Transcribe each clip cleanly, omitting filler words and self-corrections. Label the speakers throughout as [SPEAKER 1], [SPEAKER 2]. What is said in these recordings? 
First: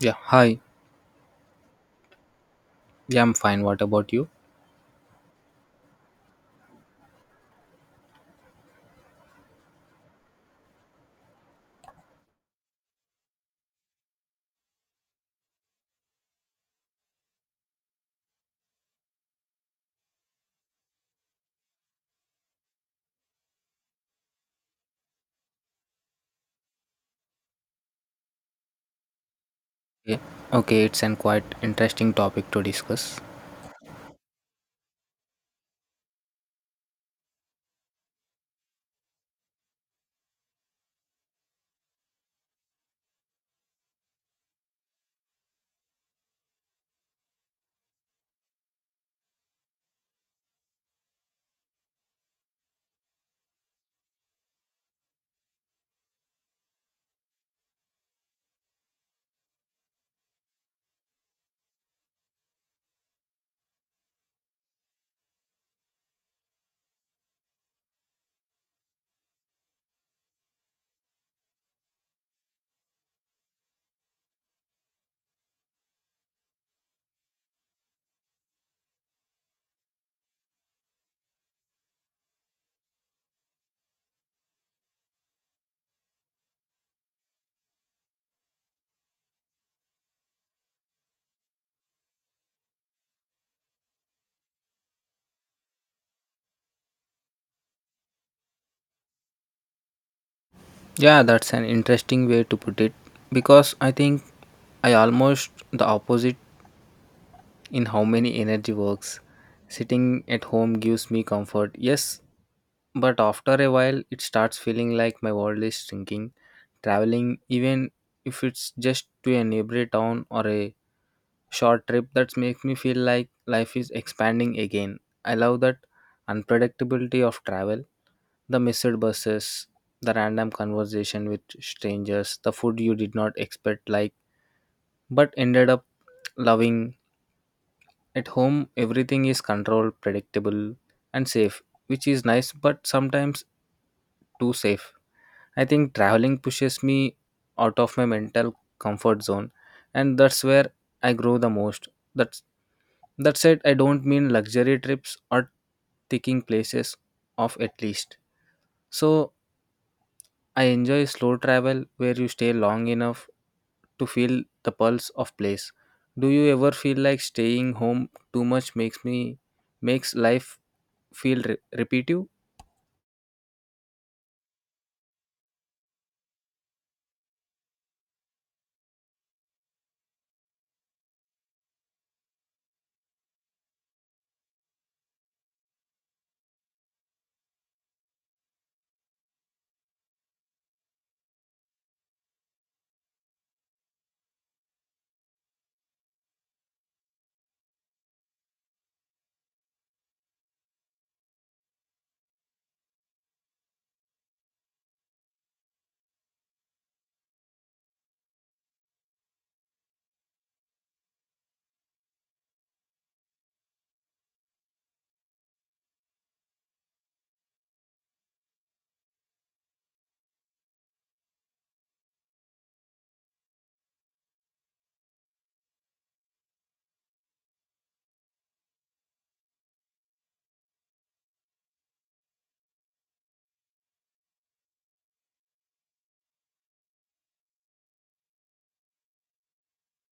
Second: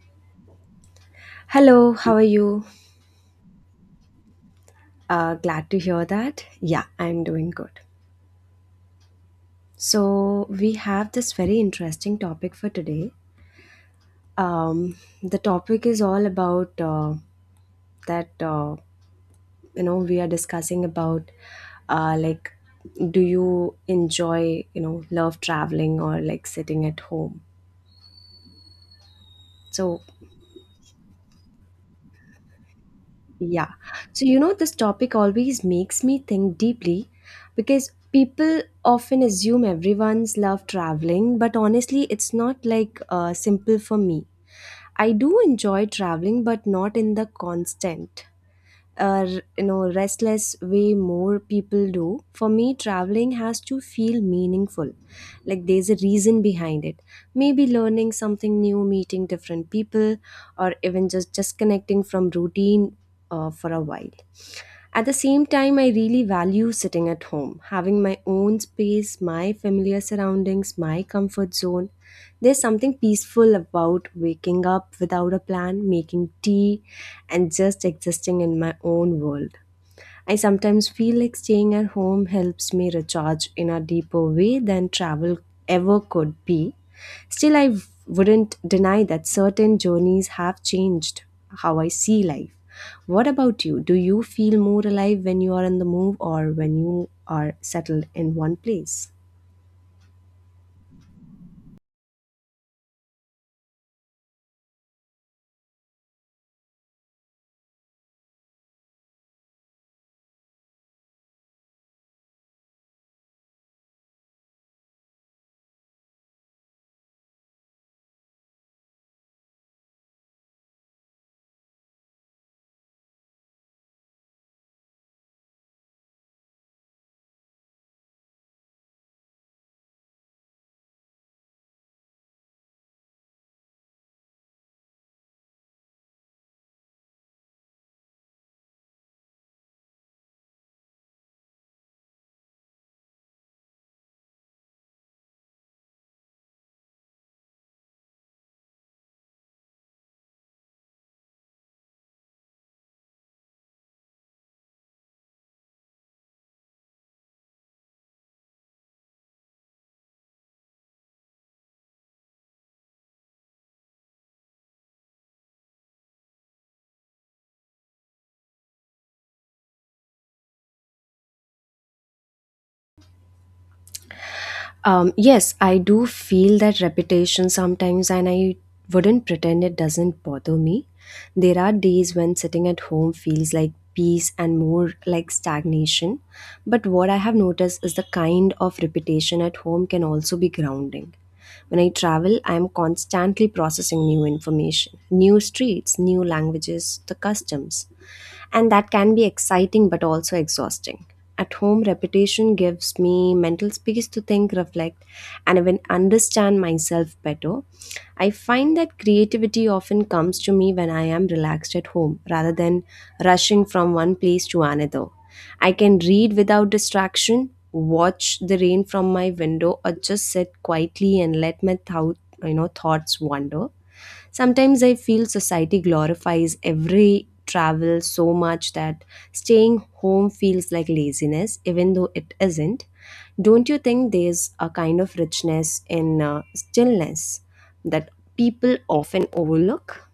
[SPEAKER 1] Yeah, hi.
[SPEAKER 2] Hello, how are you?
[SPEAKER 1] Yeah, I'm fine. What about you?
[SPEAKER 2] Glad to hear that. Yeah, I'm doing good. So, we have this very interesting topic for today. Um, the topic is all about that, uh, we are discussing about like, do you enjoy, love traveling or like sitting at home? So.
[SPEAKER 1] Yeah. Okay, it's an quite interesting topic to discuss.
[SPEAKER 2] Yeah. So, this topic always makes me think deeply because people often assume everyone's love traveling, but honestly, it's not like simple for me. I do enjoy traveling, but not in the constant, uh, restless way more people do. For me, traveling has to feel meaningful, like there's a reason behind it. Maybe learning something new, meeting different people, or even just connecting from routine for a while. At the same time, I really value sitting at home, having my own space, my familiar surroundings, my comfort zone. There's something peaceful about waking up without a plan, making tea, and just existing in my own world. I sometimes feel like staying at home helps me recharge in a deeper way than travel ever could be. Still, I wouldn't deny that certain journeys have changed how I see life. What about you? Do you feel more alive when you are on the move or when you are settled in one place?
[SPEAKER 1] Yeah, that's an interesting way to put it because I think I almost the opposite in how many energy works. Sitting at home gives me comfort. Yes, but after a while it starts feeling like my world is shrinking. Traveling even if it's just to a neighbor town or a short trip that makes me feel like life is expanding again. I love that unpredictability of travel, the missed buses, the random conversation with strangers, the food you did not expect like but ended up loving. At home everything is controlled, predictable and safe, which is nice but sometimes too safe. I think traveling pushes me out of my mental comfort zone, and that's where I grow the most. That that said, I don't mean luxury trips or taking places off at least. So I enjoy slow travel where you stay long enough to feel the pulse of place. Do you ever feel like staying home too much makes me makes life feel repetitive?
[SPEAKER 2] Yes, I do feel that repetition sometimes, and I wouldn't pretend it doesn't bother me. There are days when sitting at home feels like peace and more like stagnation. But what I have noticed is the kind of repetition at home can also be grounding. When I travel, I am constantly processing new information, new streets, new languages, the customs, and that can be exciting but also exhausting. At home, repetition gives me mental space to think, reflect, and even understand myself better. I find that creativity often comes to me when I am relaxed at home rather than rushing from one place to another. I can read without distraction, watch the rain from my window, or just sit quietly and let my thoughts wander. Sometimes I feel society glorifies every travel so much that staying home feels like laziness, even though it isn't. Don't you think there's a kind of richness in stillness that people often overlook?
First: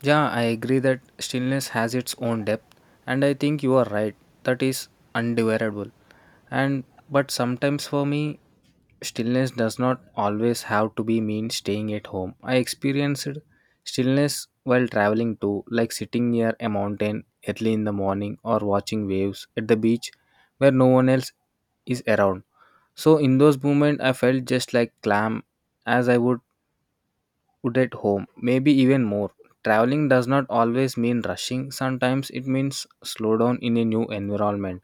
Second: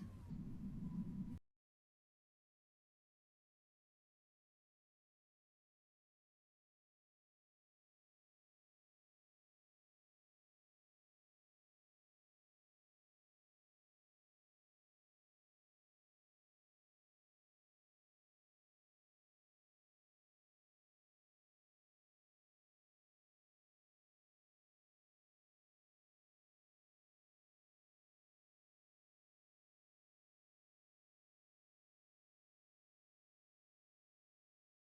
[SPEAKER 1] Yeah, I agree that stillness has its own depth and I think you are right. That is undesirable. And but sometimes for me, stillness does not always have to be mean staying at home. I experienced stillness while traveling too, like sitting near a mountain early in the morning or watching waves at the beach where no one else is around. So in those moments I felt just like calm as I would at home, maybe even more. Traveling does not always mean rushing. Sometimes it means slow down in a new environment.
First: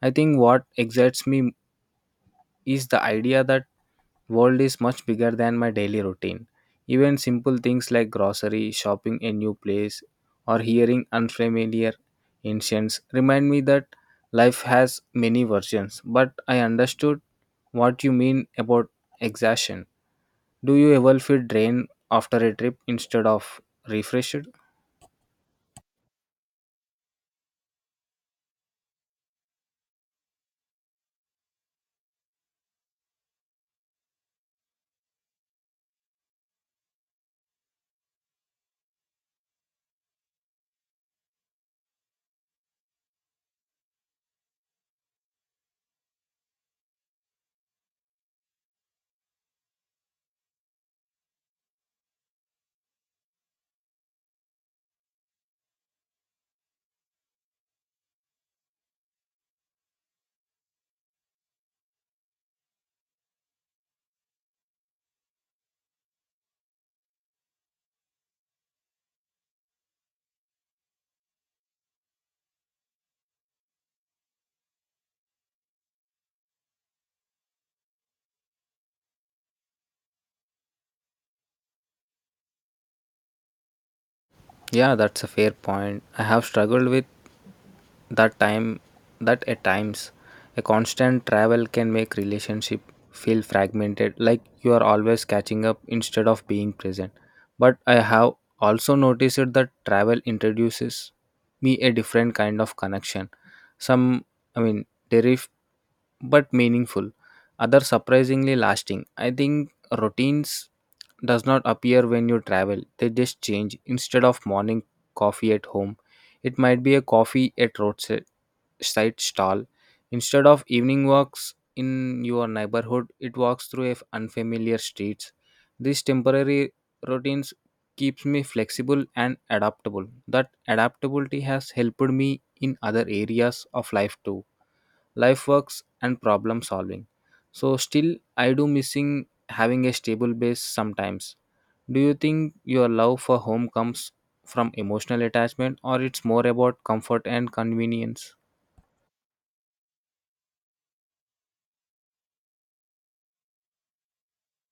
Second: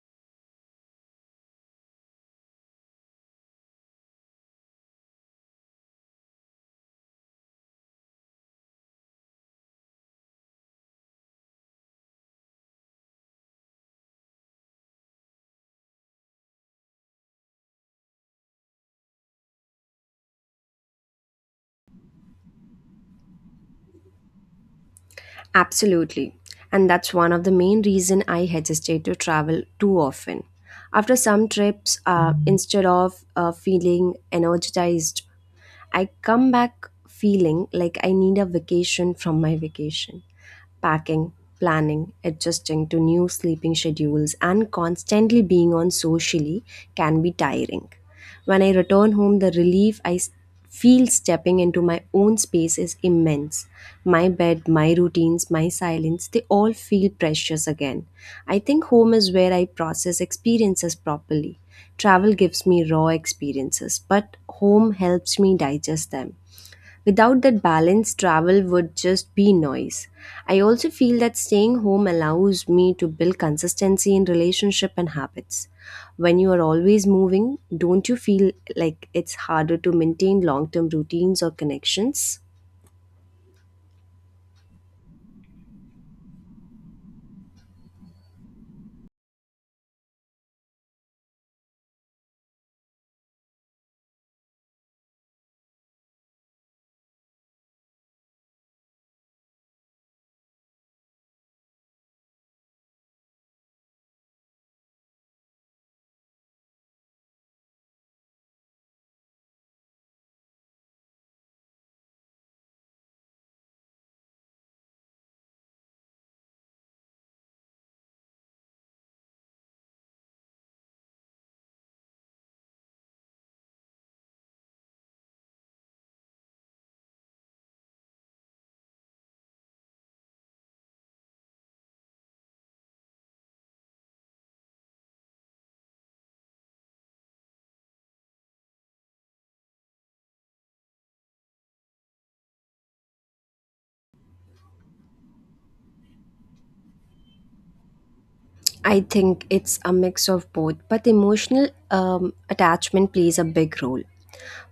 [SPEAKER 1] I think what excites me is the idea that world is much bigger than my daily routine. Even simple things like grocery, shopping a new place, or hearing unfamiliar ancients remind me that life has many versions. But I understood what you mean about exhaustion. Do you ever feel drained after a trip instead of refreshed?
[SPEAKER 2] Absolutely. And that's one of the main reason I hesitate to travel too often. After some trips, instead of feeling energized, I come back feeling like I need a vacation from my vacation. Packing, planning, adjusting to new sleeping schedules, and constantly being on socially can be tiring. When I return home, the relief I feel stepping into my own space is immense. My bed, my routines, my silence, they all feel precious again. I think home is where I process experiences properly. Travel gives me raw experiences, but home helps me digest them. Without that balance, travel would just be noise. I also feel that staying home allows me to build consistency in relationship and habits. When you are always moving, don't you feel like it's harder to maintain long term routines or connections?
[SPEAKER 1] Yeah, that's a fair point. I have struggled with that time that at times a constant travel can make relationship feel fragmented like you are always catching up instead of being present. But I have also noticed that travel introduces me a different kind of connection. Some I mean derif but meaningful other surprisingly lasting. I think routines does not appear when you travel. They just change. Instead of morning coffee at home it might be a coffee at roadside side stall. Instead of evening walks in your neighborhood it walks through if unfamiliar streets. These temporary routines keeps me flexible and adaptable. That adaptability has helped me in other areas of life too, life works and problem solving. So still I do missing having a stable base sometimes. Do you think your love for home comes from emotional attachment or it's more about comfort and convenience?
[SPEAKER 2] I think it's a mix of both, but emotional attachment plays a big role.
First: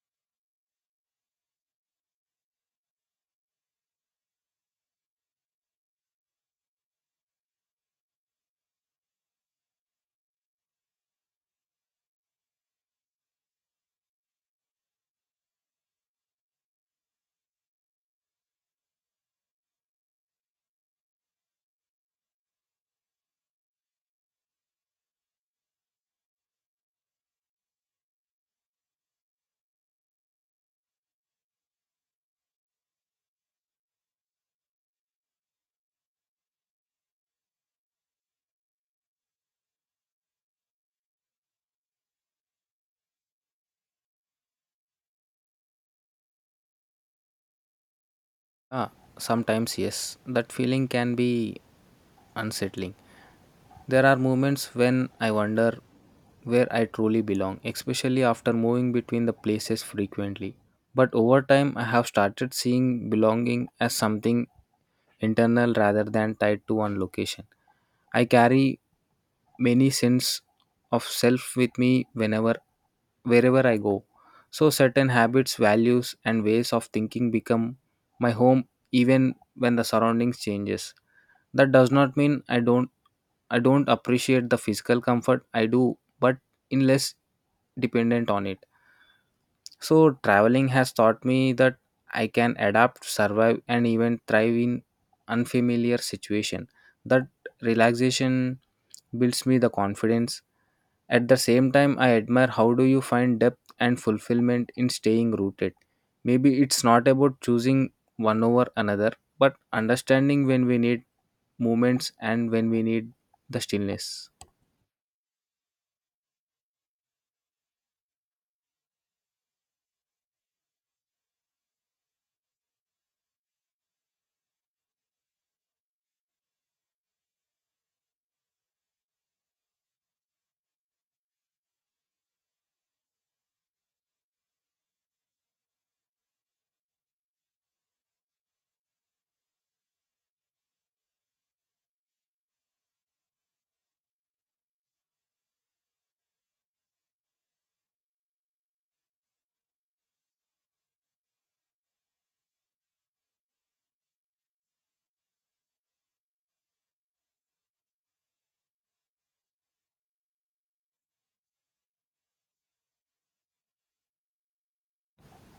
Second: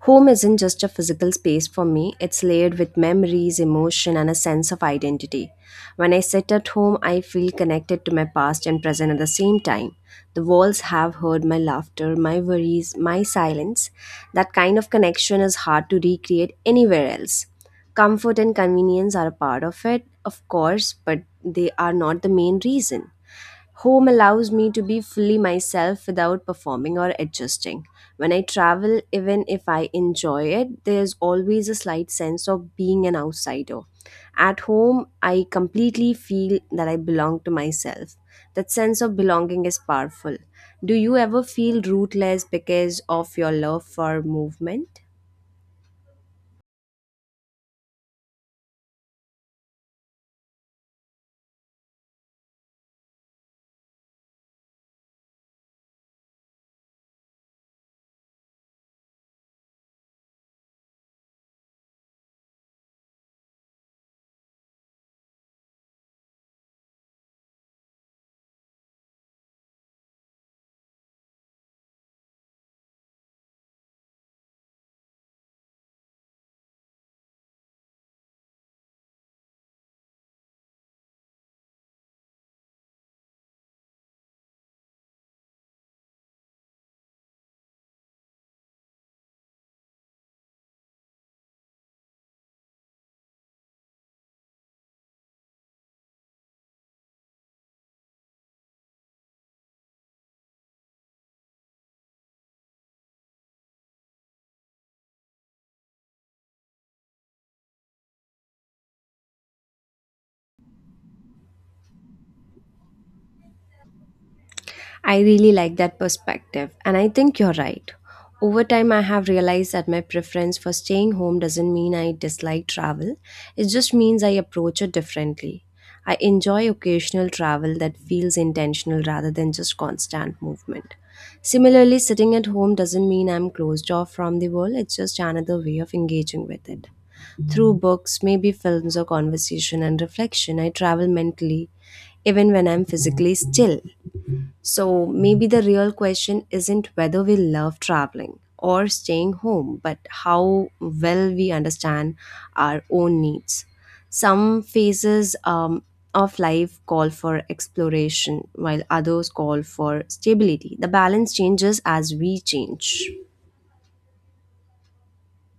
[SPEAKER 2] Home isn't just a physical space for me, it's layered with memories, emotion, and a sense of identity. When I sit at home, I feel connected to my past and present at the same time. The walls have heard my laughter, my worries, my silence. That kind of connection is hard to recreate anywhere else. Comfort and convenience are a part of it, of course, but they are not the main reason. Home allows me to be fully myself without performing or adjusting. When I travel, even if I enjoy it, there's always a slight sense of being an outsider. At home, I completely feel that I belong to myself. That sense of belonging is powerful. Do you ever feel rootless because of your love for movement?
[SPEAKER 1] Ah, sometimes yes, that feeling can be unsettling. There are moments when I wonder where I truly belong, especially after moving between the places frequently. But over time I have started seeing belonging as something internal rather than tied to one location. I carry many sense of self with me whenever wherever I go. So certain habits, values and ways of thinking become my home even when the surroundings changes. That does not mean I don't appreciate the physical comfort I do, but in less dependent on it. So, traveling has taught me that I can adapt, survive, and even thrive in unfamiliar situation. That relaxation builds me the confidence. At the same time, I admire how do you find depth and fulfillment in staying rooted. Maybe it's not about choosing one over another, but understanding when we need movements and when we need the stillness.
[SPEAKER 2] I really like that perspective, and I think you're right. Over time, I have realized that my preference for staying home doesn't mean I dislike travel, it just means I approach it differently. I enjoy occasional travel that feels intentional rather than just constant movement. Similarly, sitting at home doesn't mean I'm closed off from the world, it's just another way of engaging with it. Through books, maybe films or conversation and reflection, I travel mentally even when I'm physically still. So maybe the real question isn't whether we love traveling or staying home, but how well we understand our own needs. Some phases of life call for exploration, while others call for stability. The balance changes as we change.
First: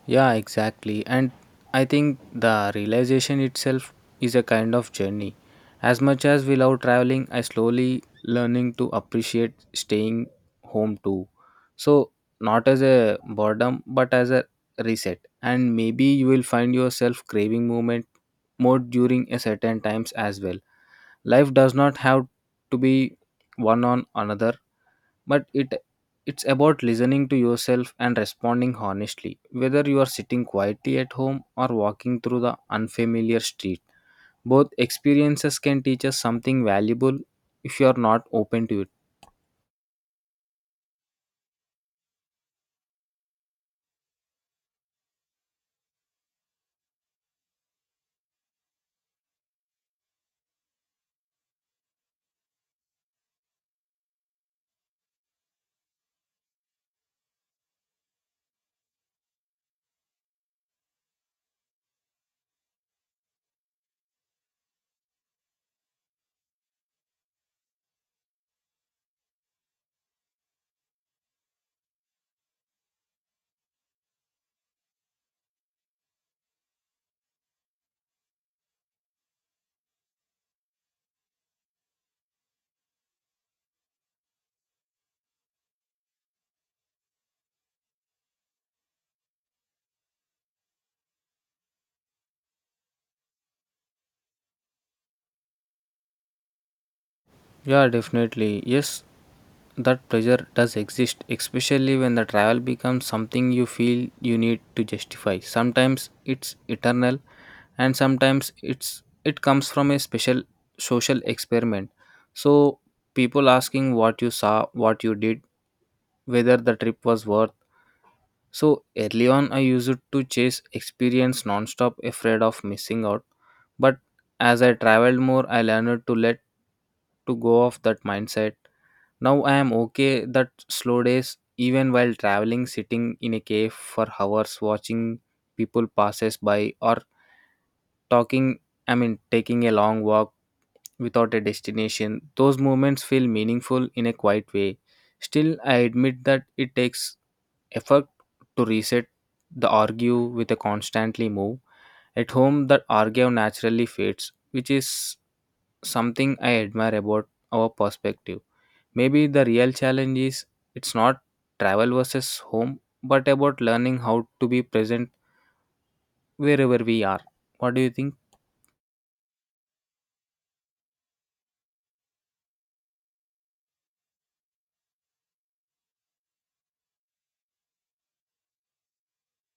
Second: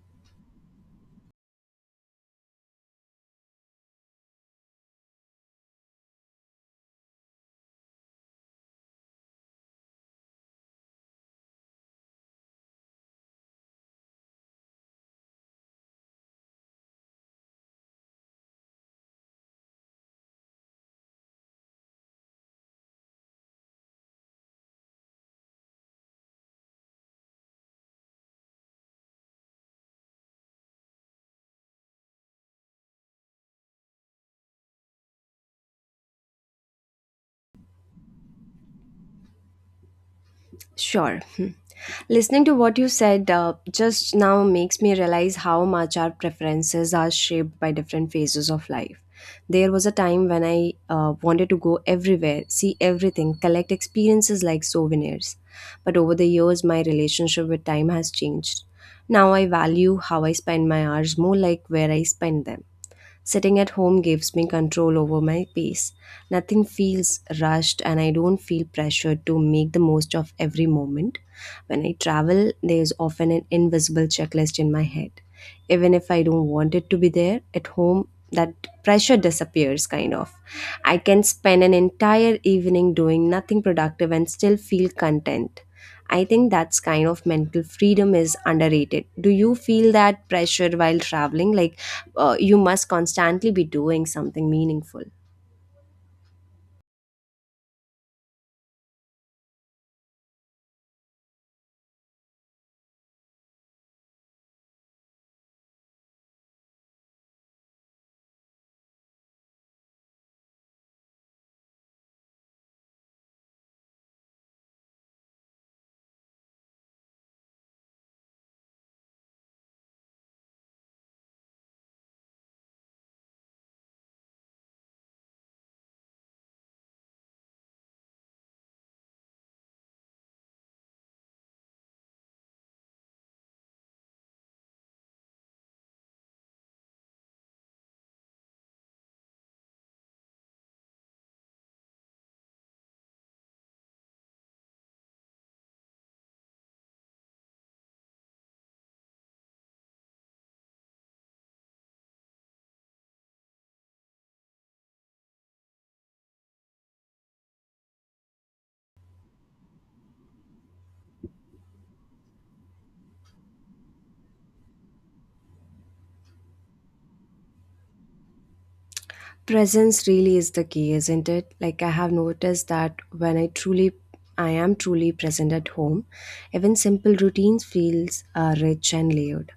[SPEAKER 1] Yeah, exactly. And I think the realization itself is a kind of journey. As much as we love traveling, I slowly learning to appreciate staying home too. So not as a boredom, but as a reset. And maybe you will find yourself craving movement more during a certain times as well. Life does not have to be one on another, but it's about listening to yourself and responding honestly. Whether you are sitting quietly at home or walking through the unfamiliar street, both experiences can teach us something valuable if you are not open to.
[SPEAKER 2] Sure. Listening to what you said just now makes me realize how much our preferences are shaped by different phases of life. There was a time when I wanted to go everywhere, see everything, collect experiences like souvenirs. But over the years, my relationship with time has changed. Now I value how I spend my hours more like where I spend them. Sitting at home gives me control over my pace. Nothing feels rushed, and I don't feel pressured to make the most of every moment. When I travel, there's often an invisible checklist in my head. Even if I don't want it to be there at home, that pressure disappears kind of. I can spend an entire evening doing nothing productive and still feel content. I think that's kind of mental freedom is underrated. Do you feel that pressure while traveling, like you must constantly be doing something meaningful?
[SPEAKER 1] Yeah, definitely. Yes, that pressure does exist, especially when the travel becomes something you feel you need to justify. Sometimes it's eternal, and sometimes it comes from a special social experiment. So people asking what you saw, what you did, whether the trip was worth. So early on, I used to chase experience nonstop, afraid of missing out. But as I traveled more, I learned to go of that mindset. Now I am okay that slow days, even while traveling, sitting in a cave for hours, watching people passes by or talking, taking a long walk without a destination, those moments feel meaningful in a quiet way. Still, I admit that it takes effort to reset the argue with a constantly move. At home, that argue naturally fades, which is something I admire about our perspective. Maybe the real challenge is it's not travel versus home, but about learning how to be present wherever we are. What do you think?
[SPEAKER 2] Presence really is the key, isn't it? Like I have noticed that when I am truly present at home, even simple routines feels rich and layered.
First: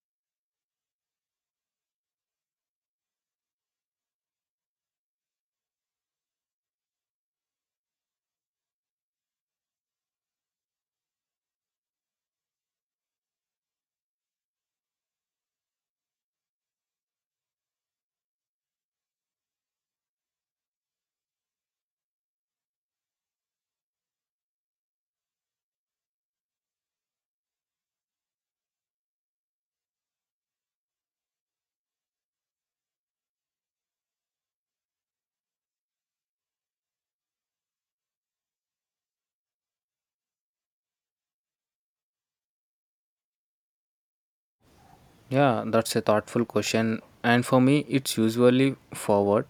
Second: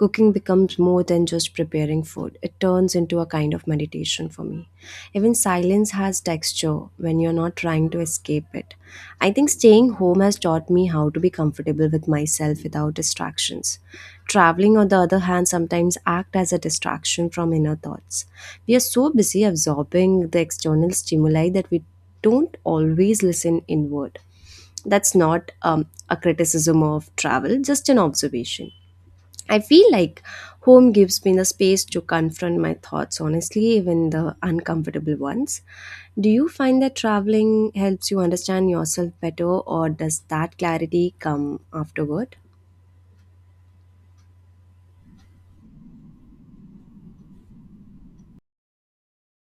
[SPEAKER 2] Cooking becomes more than just preparing food. It turns into a kind of meditation for me. Even silence has texture when you're not trying to escape it. I think staying home has taught me how to be comfortable with myself without distractions. Traveling, on the other hand, sometimes act as a distraction from inner thoughts. We are so busy absorbing the external stimuli that we don't always listen inward. That's not a criticism of travel, just an observation. I feel like home gives me the space to confront my thoughts honestly, even the uncomfortable ones. Do you find that traveling helps you understand yourself better, or does that clarity come afterward?
[SPEAKER 1] Yeah, that's a thoughtful question. And for me, it's usually forward.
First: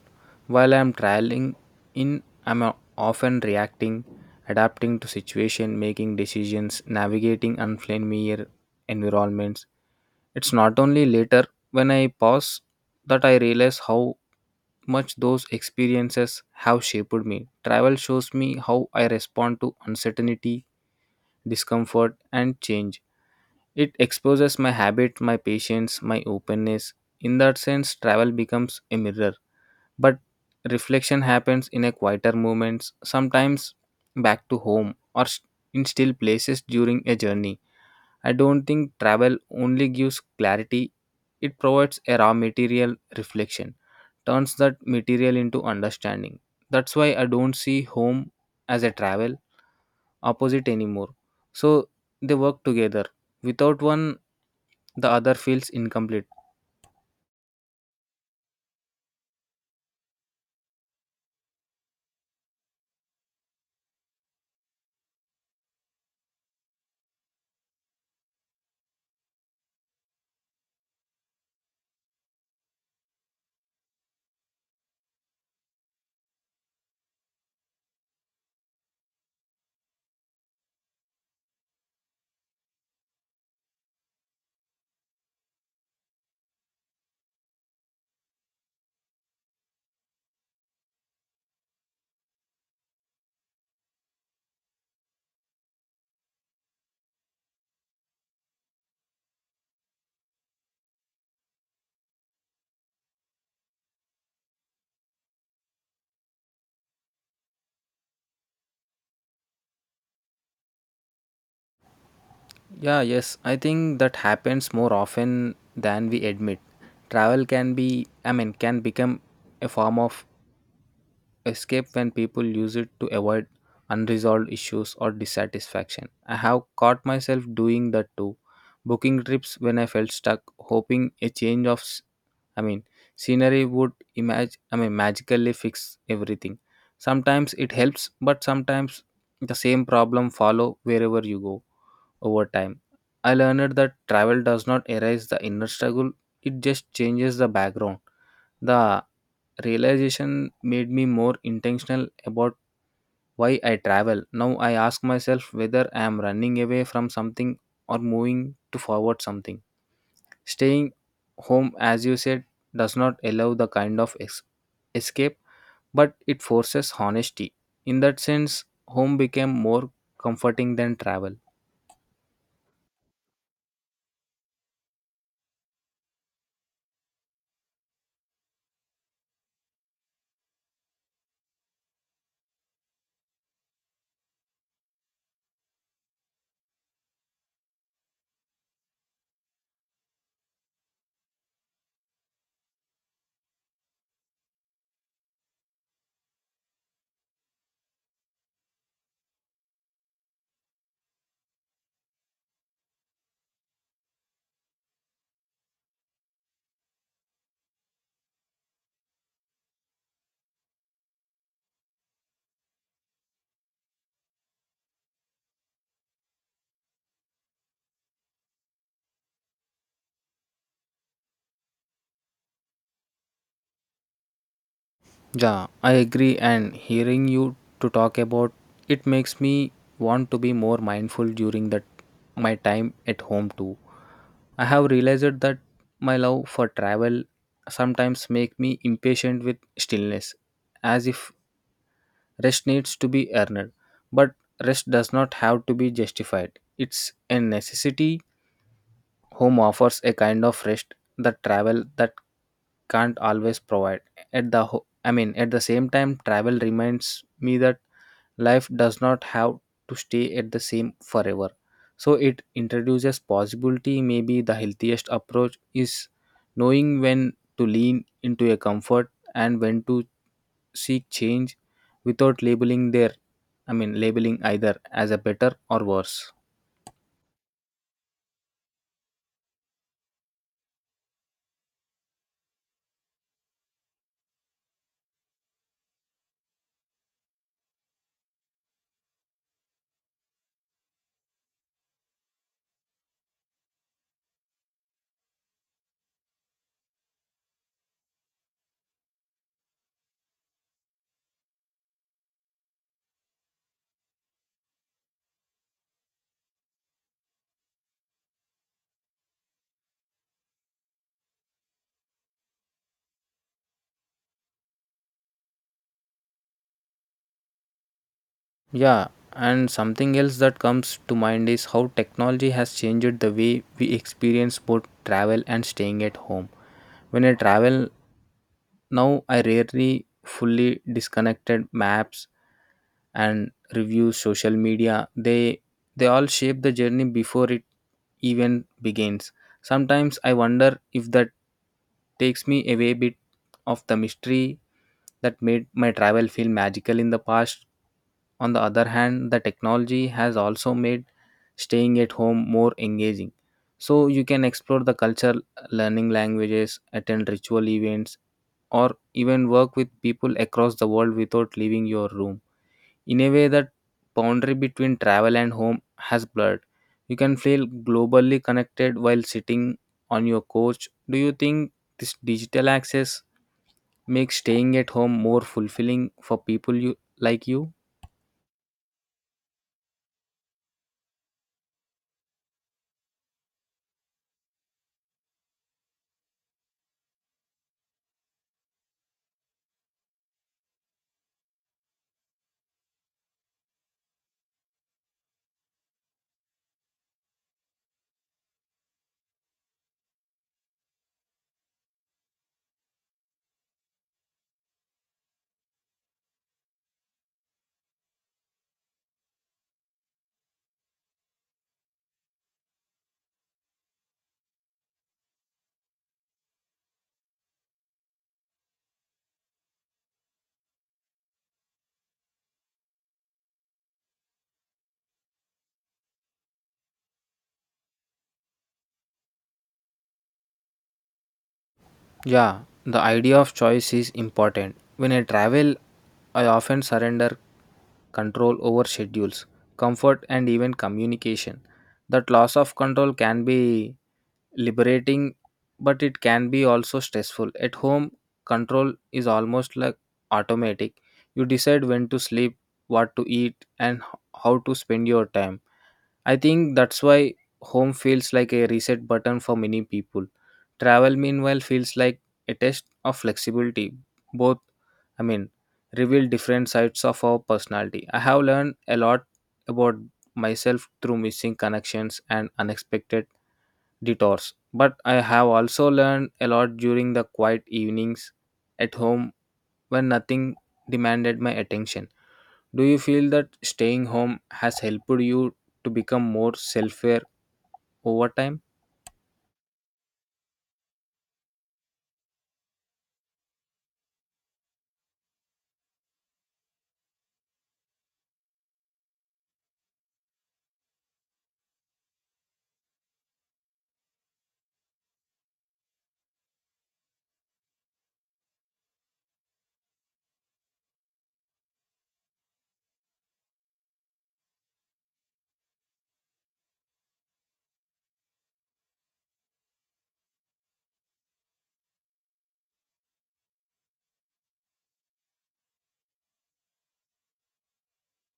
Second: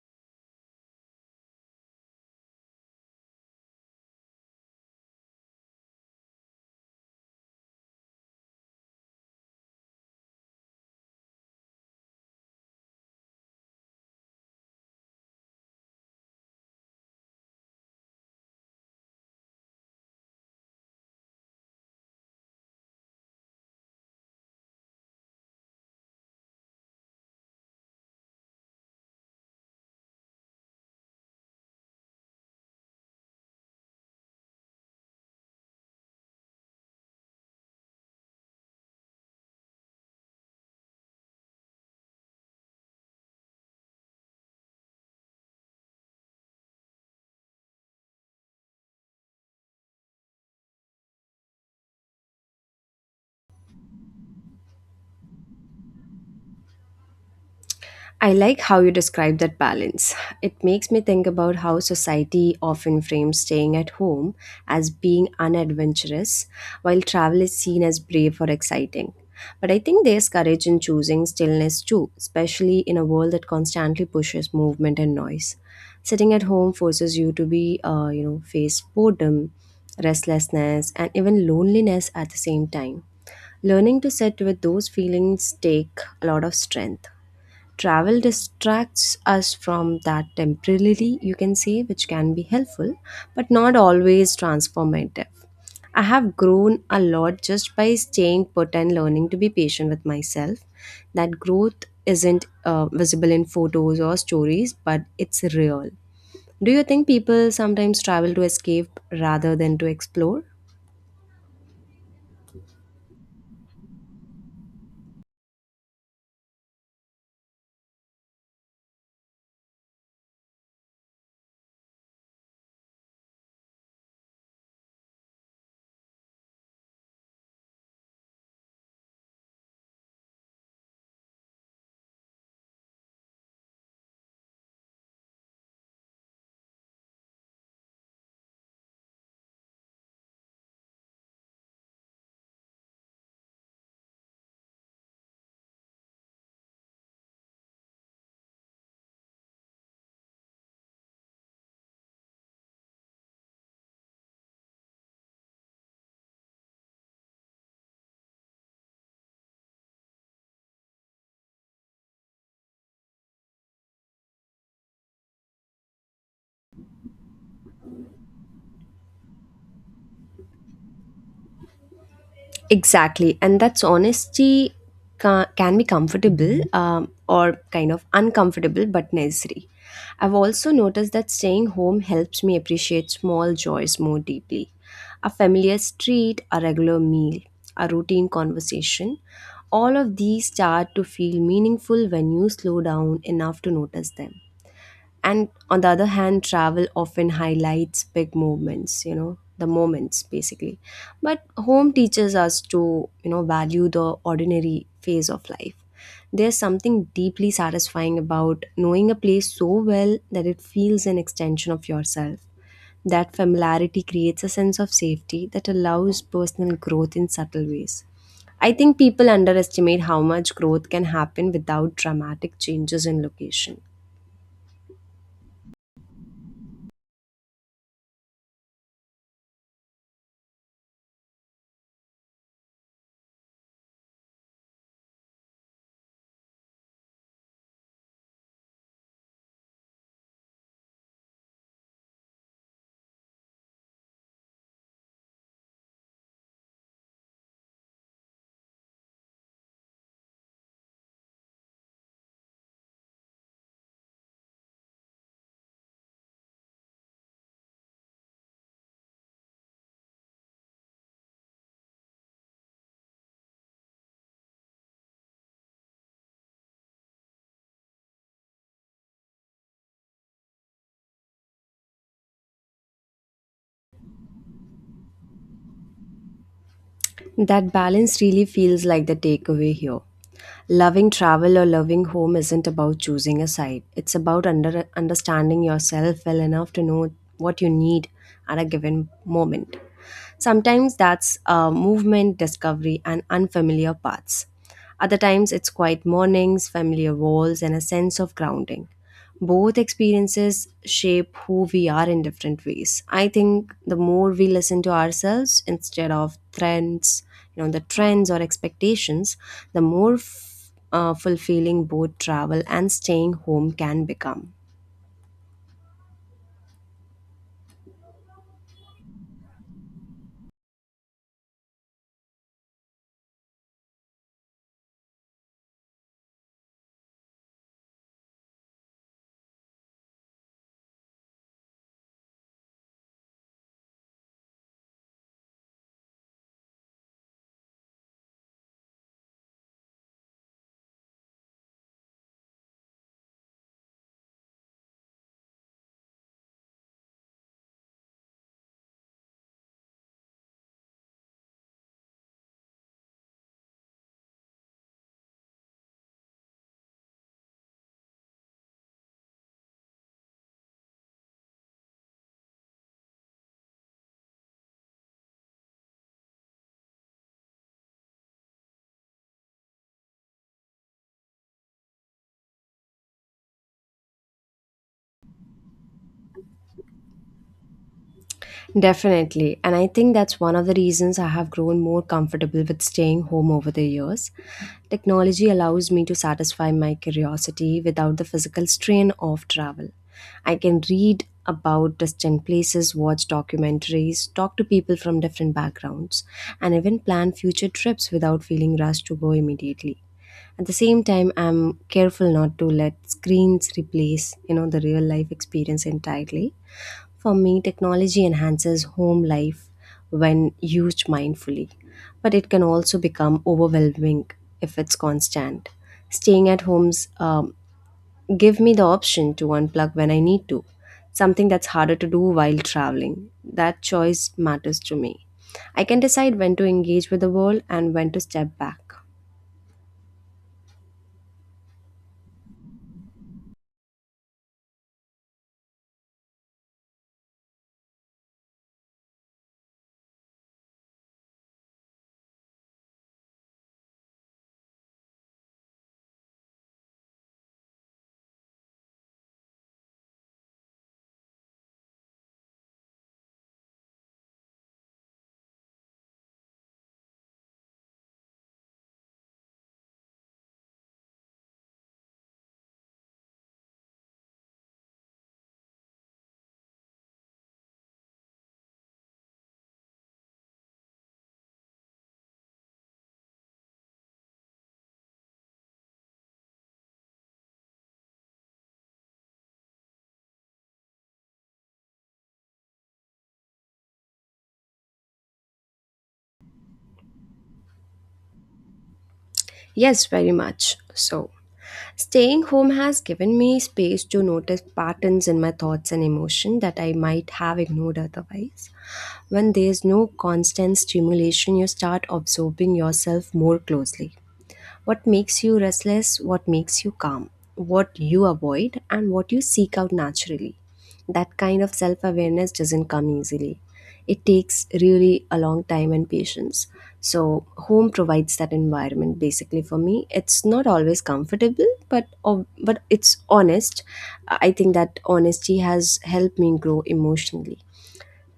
[SPEAKER 1] While I'm often reacting, adapting to situation, making decisions, navigating unfamiliar environments. It's not only later when I pause that I realize how much those experiences have shaped me. Travel shows me how I respond to uncertainty, discomfort, and change. It exposes my habit, my patience, my openness. In that sense, travel becomes a mirror. But reflection happens in a quieter moments, sometimes back to home or in still places during a journey. I don't think travel only gives clarity, it provides a raw material reflection, turns that material into understanding. That's why I don't see home as a travel opposite anymore. So they work together. Without one, the other feels incomplete.
[SPEAKER 2] I like how you describe that balance. It makes me think about how society often frames staying at home as being unadventurous, while travel is seen as brave or exciting. But I think there's courage in choosing stillness too, especially in a world that constantly pushes movement and noise. Sitting at home forces you to be, face boredom, restlessness, and even loneliness at the same time. Learning to sit with those feelings take a lot of strength. Travel distracts us from that temporarily, you can say, which can be helpful but not always transformative. I have grown a lot just by staying put and learning to be patient with myself. That growth isn't visible in photos or stories, but it's real. Do you think people sometimes travel to escape rather than to explore?
[SPEAKER 1] Yeah, yes, I think that happens more often than we admit. Travel can be, can become a form of escape when people use it to avoid unresolved issues or dissatisfaction. I have caught myself doing that too, booking trips when I felt stuck, hoping a change of I mean scenery would magically fix everything. Sometimes it helps, but sometimes the same problem follow wherever you go over time. I learned that travel does not erase the inner struggle, it just changes the background. The realization made me more intentional about why I travel. Now I ask myself whether I am running away from something or moving to forward something. Staying home, as you said, does not allow the kind of escape, but it forces honesty. In that sense, home became more comforting than travel.
[SPEAKER 2] Exactly, and that's honesty can be comfortable or kind of uncomfortable but necessary. I've also noticed that staying home helps me appreciate small joys more deeply. A familiar street, a regular meal, a routine conversation, all of these start to feel meaningful when you slow down enough to notice them. And on the other hand, travel often highlights big movements, the moments basically. But home teaches us to value the ordinary phase of life. There's something deeply satisfying about knowing a place so well that it feels an extension of yourself. That familiarity creates a sense of safety that allows personal growth in subtle ways. I think people underestimate how much growth can happen without dramatic changes in location.
[SPEAKER 1] Yeah, I agree. And hearing you to talk about it makes me want to be more mindful during that my time at home too. I have realized that my love for travel sometimes make me impatient with stillness, as if rest needs to be earned. But rest does not have to be justified. It's a necessity. Home offers a kind of rest that travel that can't always provide. At the ho- I mean, at the same time, travel reminds me that life does not have to stay at the same forever. So it introduces possibility. Maybe the healthiest approach is knowing when to lean into a comfort and when to seek change without labeling their I mean labeling either as a better or worse.
[SPEAKER 2] That balance really feels like the takeaway here. Loving travel or loving home isn't about choosing a side. It's about understanding yourself well enough to know what you need at a given moment. Sometimes that's movement, discovery, and unfamiliar paths. Other times it's quiet mornings, familiar walls, and a sense of grounding. Both experiences shape who we are in different ways. I think the more we listen to ourselves instead of trends, the trends or expectations, the more fulfilling both travel and staying home can become.
[SPEAKER 1] Yeah, and something else that comes to mind is how technology has changed the way we experience both travel and staying at home. When I travel now, I rarely fully disconnected maps and reviews social media. They all shape the journey before it even begins. Sometimes I wonder if that takes me away a bit of the mystery that made my travel feel magical in the past. On the other hand, the technology has also made staying at home more engaging. So you can explore the culture, learning languages, attend ritual events, or even work with people across the world without leaving your room. In a way, that boundary between travel and home has blurred. You can feel globally connected while sitting on your couch. Do you think this digital access makes staying at home more fulfilling for people you like you?
[SPEAKER 2] Definitely. And I think that's one of the reasons I have grown more comfortable with staying home over the years. Technology allows me to satisfy my curiosity without the physical strain of travel. I can read about distant places, watch documentaries, talk to people from different backgrounds, and even plan future trips without feeling rushed to go immediately. At the same time, I'm careful not to let screens replace, the real life experience entirely for me, technology enhances home life when used mindfully, but it can also become overwhelming if it's constant. Staying at homes give me the option to unplug when I need to, something that's harder to do while traveling. That choice matters to me. I can decide when to engage with the world and when to step back.
[SPEAKER 1] Yeah, the idea of choice is important. When I travel, I often surrender control over schedules, comfort, and even communication. That loss of control can be liberating, but it can be also stressful. At home, control is almost like automatic. You decide when to sleep, what to eat, and how to spend your time. I think that's why home feels like a reset button for many people. Travel, meanwhile, feels like a test of flexibility. Both, I mean, reveal different sides of our personality. I have learned a lot about myself through missing connections and unexpected detours, but I have also learned a lot during the quiet evenings at home when nothing demanded my attention. Do you feel that staying home has helped you to become more self-aware over time?
[SPEAKER 2] Yes, very much so. Staying home has given me space to notice patterns in my thoughts and emotion that I might have ignored otherwise. When there is no constant stimulation, you start observing yourself more closely. What makes you restless, what makes you calm, what you avoid, and what you seek out naturally. That kind of self awareness doesn't come easily. It takes really a long time and patience. So, home provides that environment basically for me. It's not always comfortable, but but it's honest. I think that honesty has helped me grow emotionally.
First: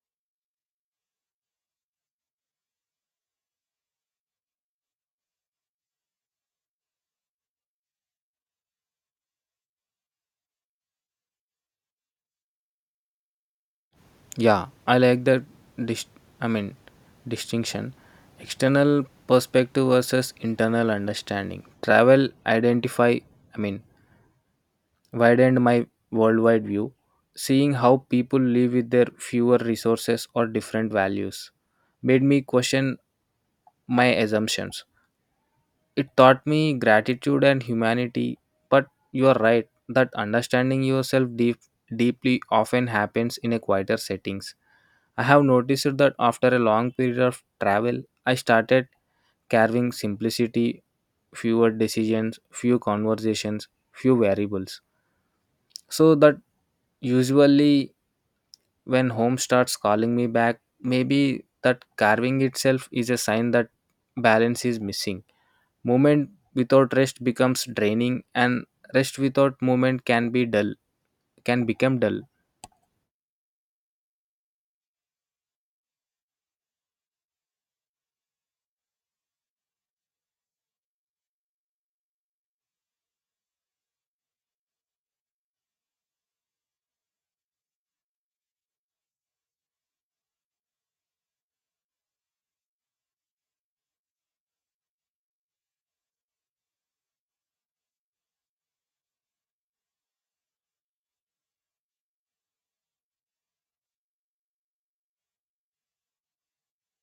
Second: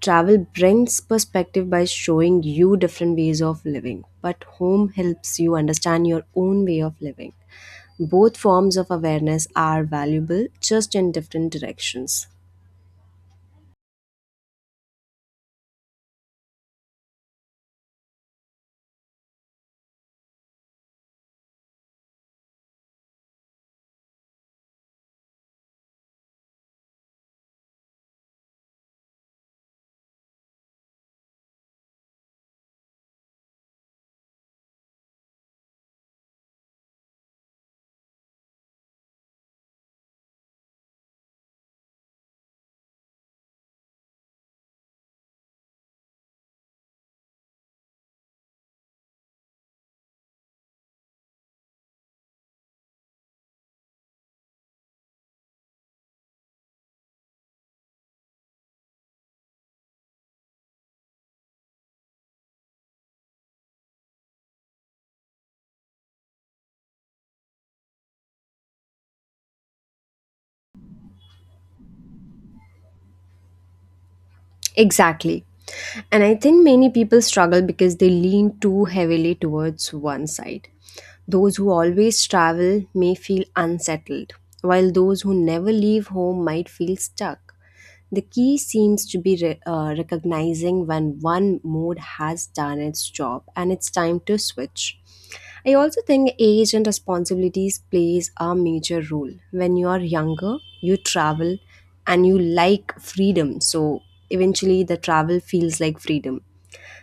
[SPEAKER 2] Travel brings perspective by showing you different ways of living, but home helps you understand your own way of living. Both forms of awareness are valuable, just in different directions.
[SPEAKER 1] Yeah, I like that. Dis- I mean, distinction: external perspective versus internal understanding. Travel identify. I mean, widened my worldwide view, seeing how people live with their fewer resources or different values made me question my assumptions. It taught me gratitude and humanity, but you are right that understanding yourself deeply often happens in a quieter settings. I have noticed that after a long period of travel, I started carving simplicity, fewer decisions, few conversations, few variables. So that usually when home starts calling me back, maybe that carving itself is a sign that balance is missing. Movement without rest becomes draining, and rest without movement can become dull.
[SPEAKER 2] Exactly. And I think many people struggle because they lean too heavily towards one side. Those who always travel may feel unsettled, while those who never leave home might feel stuck. The key seems to be recognizing when one mood has done its job and it's time to switch. I also think age and responsibilities plays a major role. When you are younger, you travel and you like freedom. So eventually the travel feels like freedom.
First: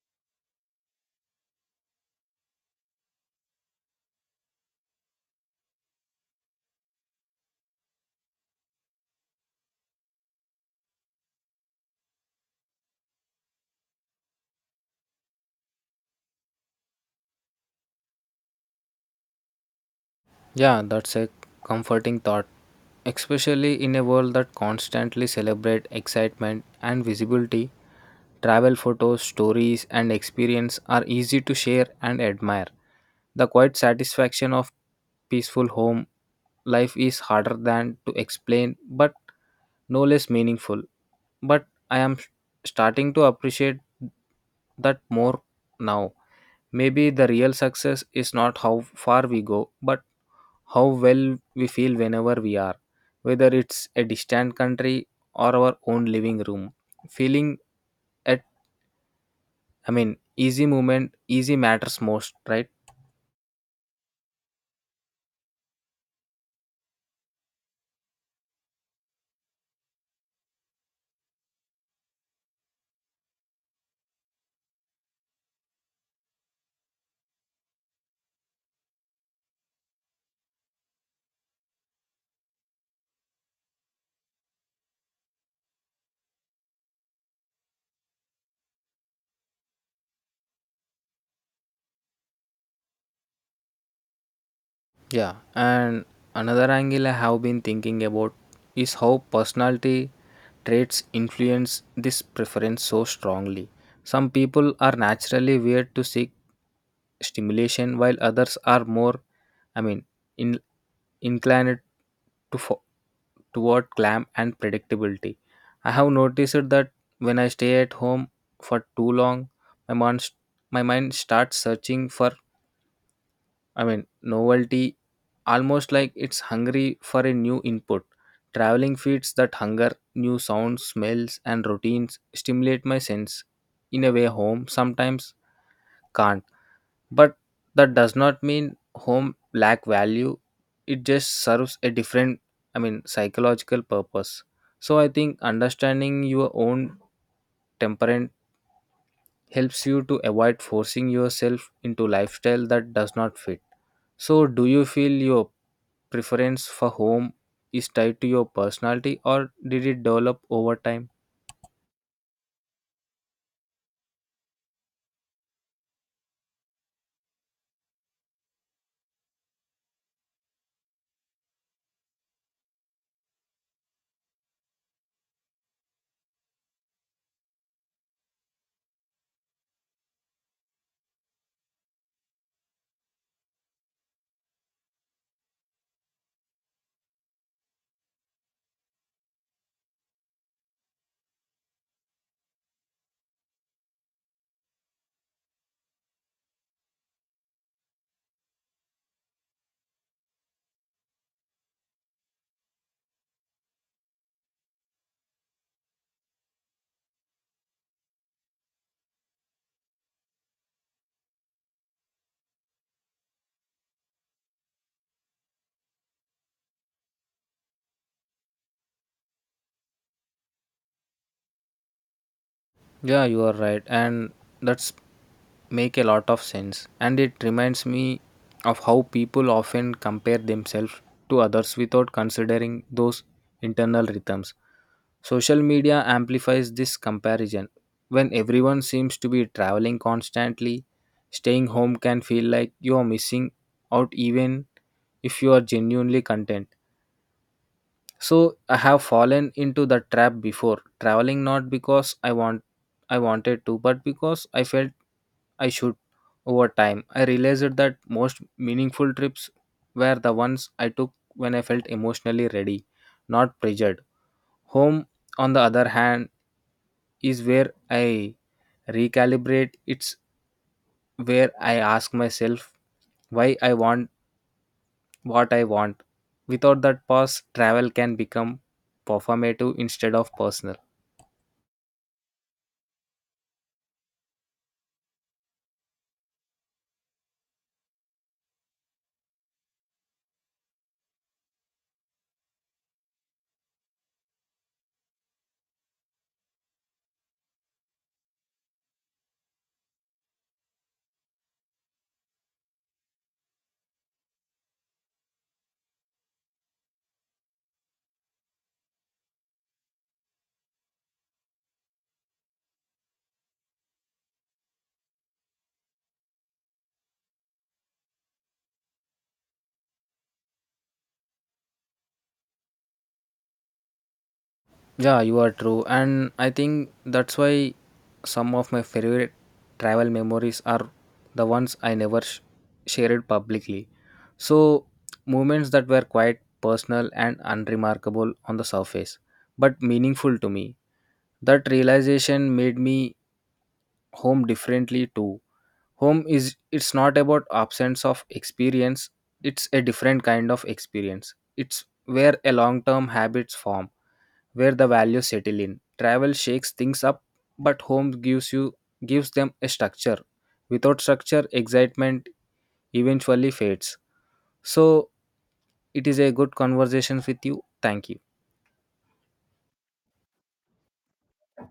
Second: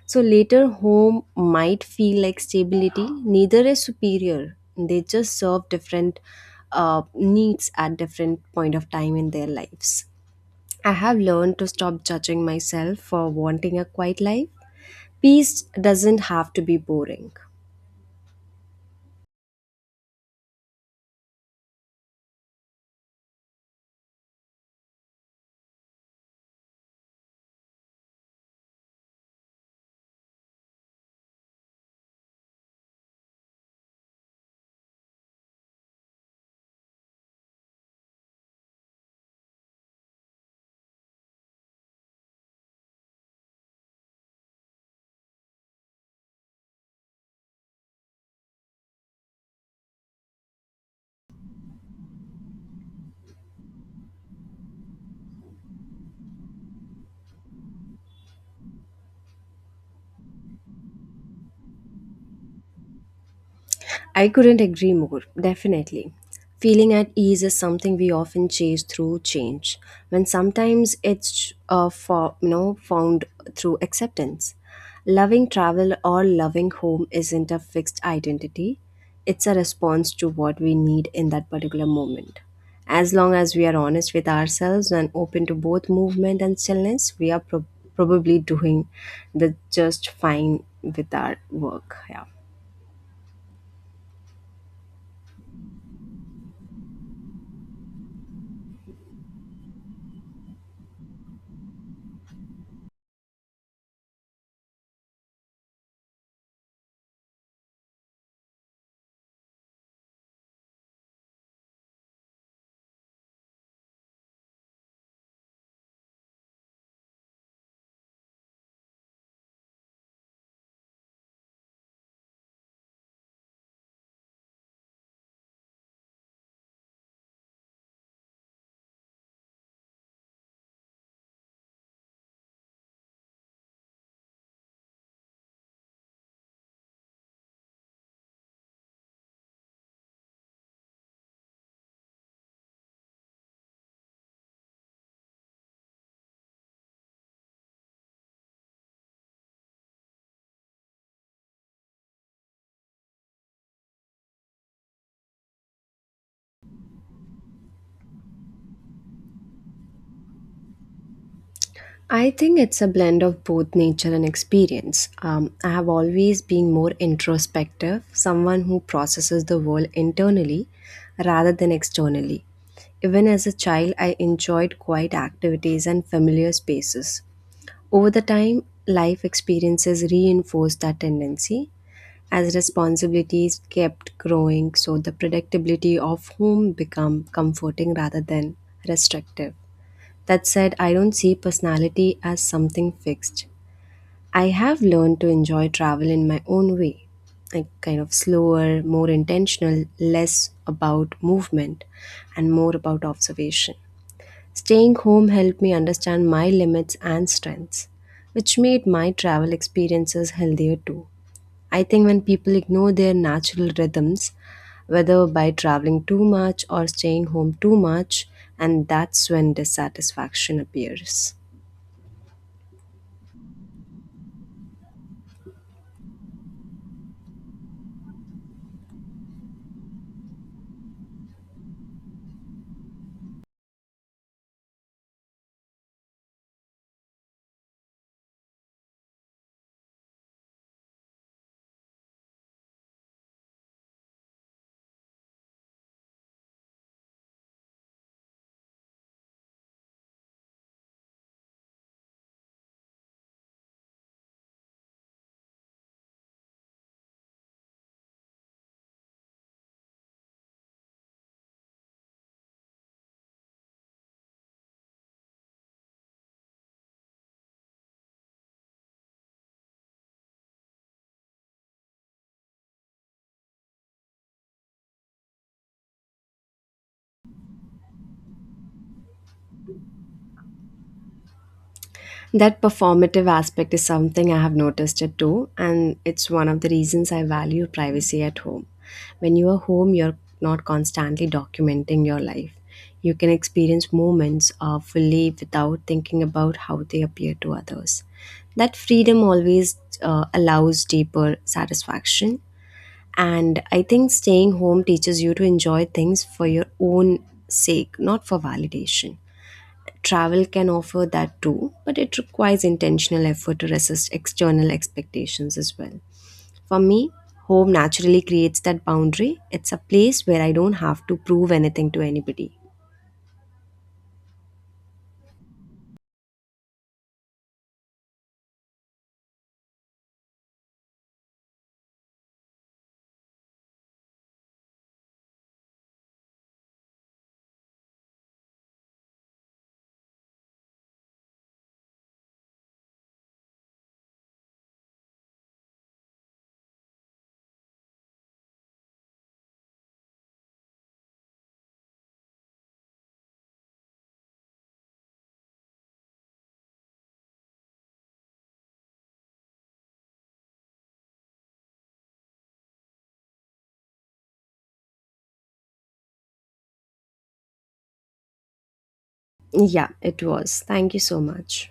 [SPEAKER 2] So later home might feel like stability. Neither is superior. They just serve different needs at different point of time in their lives. I have learned to stop judging myself for wanting a quiet life. Peace doesn't have to be boring.
[SPEAKER 1] Yeah, that's a comforting thought, especially in a world that constantly celebrate excitement and visibility. Travel photos, stories, and experience are easy to share and admire. The quiet satisfaction of peaceful home life is harder than to explain but no less meaningful, but I am starting to appreciate that more now. Maybe the real success is not how far we go but how well we feel whenever we are, whether it's a distant country or our own living room, feeling at, easy movement, easy matters most, right?
[SPEAKER 2] I couldn't agree more, definitely. Feeling at ease is something we often chase through change, when sometimes it's found through acceptance. Loving travel or loving home isn't a fixed identity, it's a response to what we need in that particular moment. As long as we are honest with ourselves and open to both movement and stillness, we are probably doing the just fine with our work. Yeah.
[SPEAKER 1] Yeah, and another angle I have been thinking about is how personality traits influence this preference so strongly. Some people are naturally weird to seek stimulation, while others are more, I mean, in, inclined to fo- toward clam and predictability. I have noticed that when I stay at home for too long, my mind, my mind starts searching for, novelty, almost like it's hungry for a new input. Traveling feeds that hunger, new sounds, smells, and routines stimulate my sense in a way home sometimes can't. But that does not mean home lack value. It just serves a different, psychological purpose. So I think understanding your own temperament helps you to avoid forcing yourself into lifestyle that does not fit. So, do you feel your preference for home is tied to your personality or did it develop over time?
[SPEAKER 2] I think it's a blend of both nature and experience. I have always been more introspective, someone who processes the world internally rather than externally. Even as a child, I enjoyed quiet activities and familiar spaces. Over the time, life experiences reinforced that tendency as responsibilities kept growing, so the predictability of home become comforting rather than restrictive. That said, I don't see personality as something fixed. I have learned to enjoy travel in my own way, like kind of slower, more intentional, less about movement, and more about observation. Staying home helped me understand my limits and strengths, which made my travel experiences healthier too. I think when people ignore their natural rhythms, whether by traveling too much or staying home too much, and that's when dissatisfaction appears.
[SPEAKER 1] Yeah, you are right, and that's make a lot of sense. And it reminds me of how people often compare themselves to others without considering those internal rhythms. Social media amplifies this comparison. When everyone seems to be traveling constantly, staying home can feel like you are missing out, even if you are genuinely content. So I have fallen into the trap before, traveling not because I wanted to but because I felt I should. Over time, I realized that most meaningful trips were the ones I took when I felt emotionally ready, not pressured. Home, on the other hand, is where I recalibrate. It's where I ask myself why I want what I want. Without that pause, travel can become performative instead of personal.
[SPEAKER 2] That performative aspect is something I have noticed it too, and it's one of the reasons I value privacy at home. When you are home, you're not constantly documenting your life. You can experience moments fully without thinking about how they appear to others. That freedom always allows deeper satisfaction. And I think staying home teaches you to enjoy things for your own sake, not for validation. Travel can offer that too, but it requires intentional effort to resist external expectations as well. For me, home naturally creates that boundary. It's a place where I don't have to prove anything to anybody.
[SPEAKER 1] Yeah, you are true. And I think that's why some of my favorite travel memories are the ones I never shared publicly. So, moments that were quite personal and unremarkable on the surface, but meaningful to me. That realization made me home differently too. Home is, it's not about absence of experience, it's a different kind of experience. It's where a long term habits form, where the values settle in. Travel shakes things up, but home gives them a structure. Without structure, excitement eventually fades. So it is a good conversation with you. Thank you.
[SPEAKER 2] Yeah, it was. Thank you so much.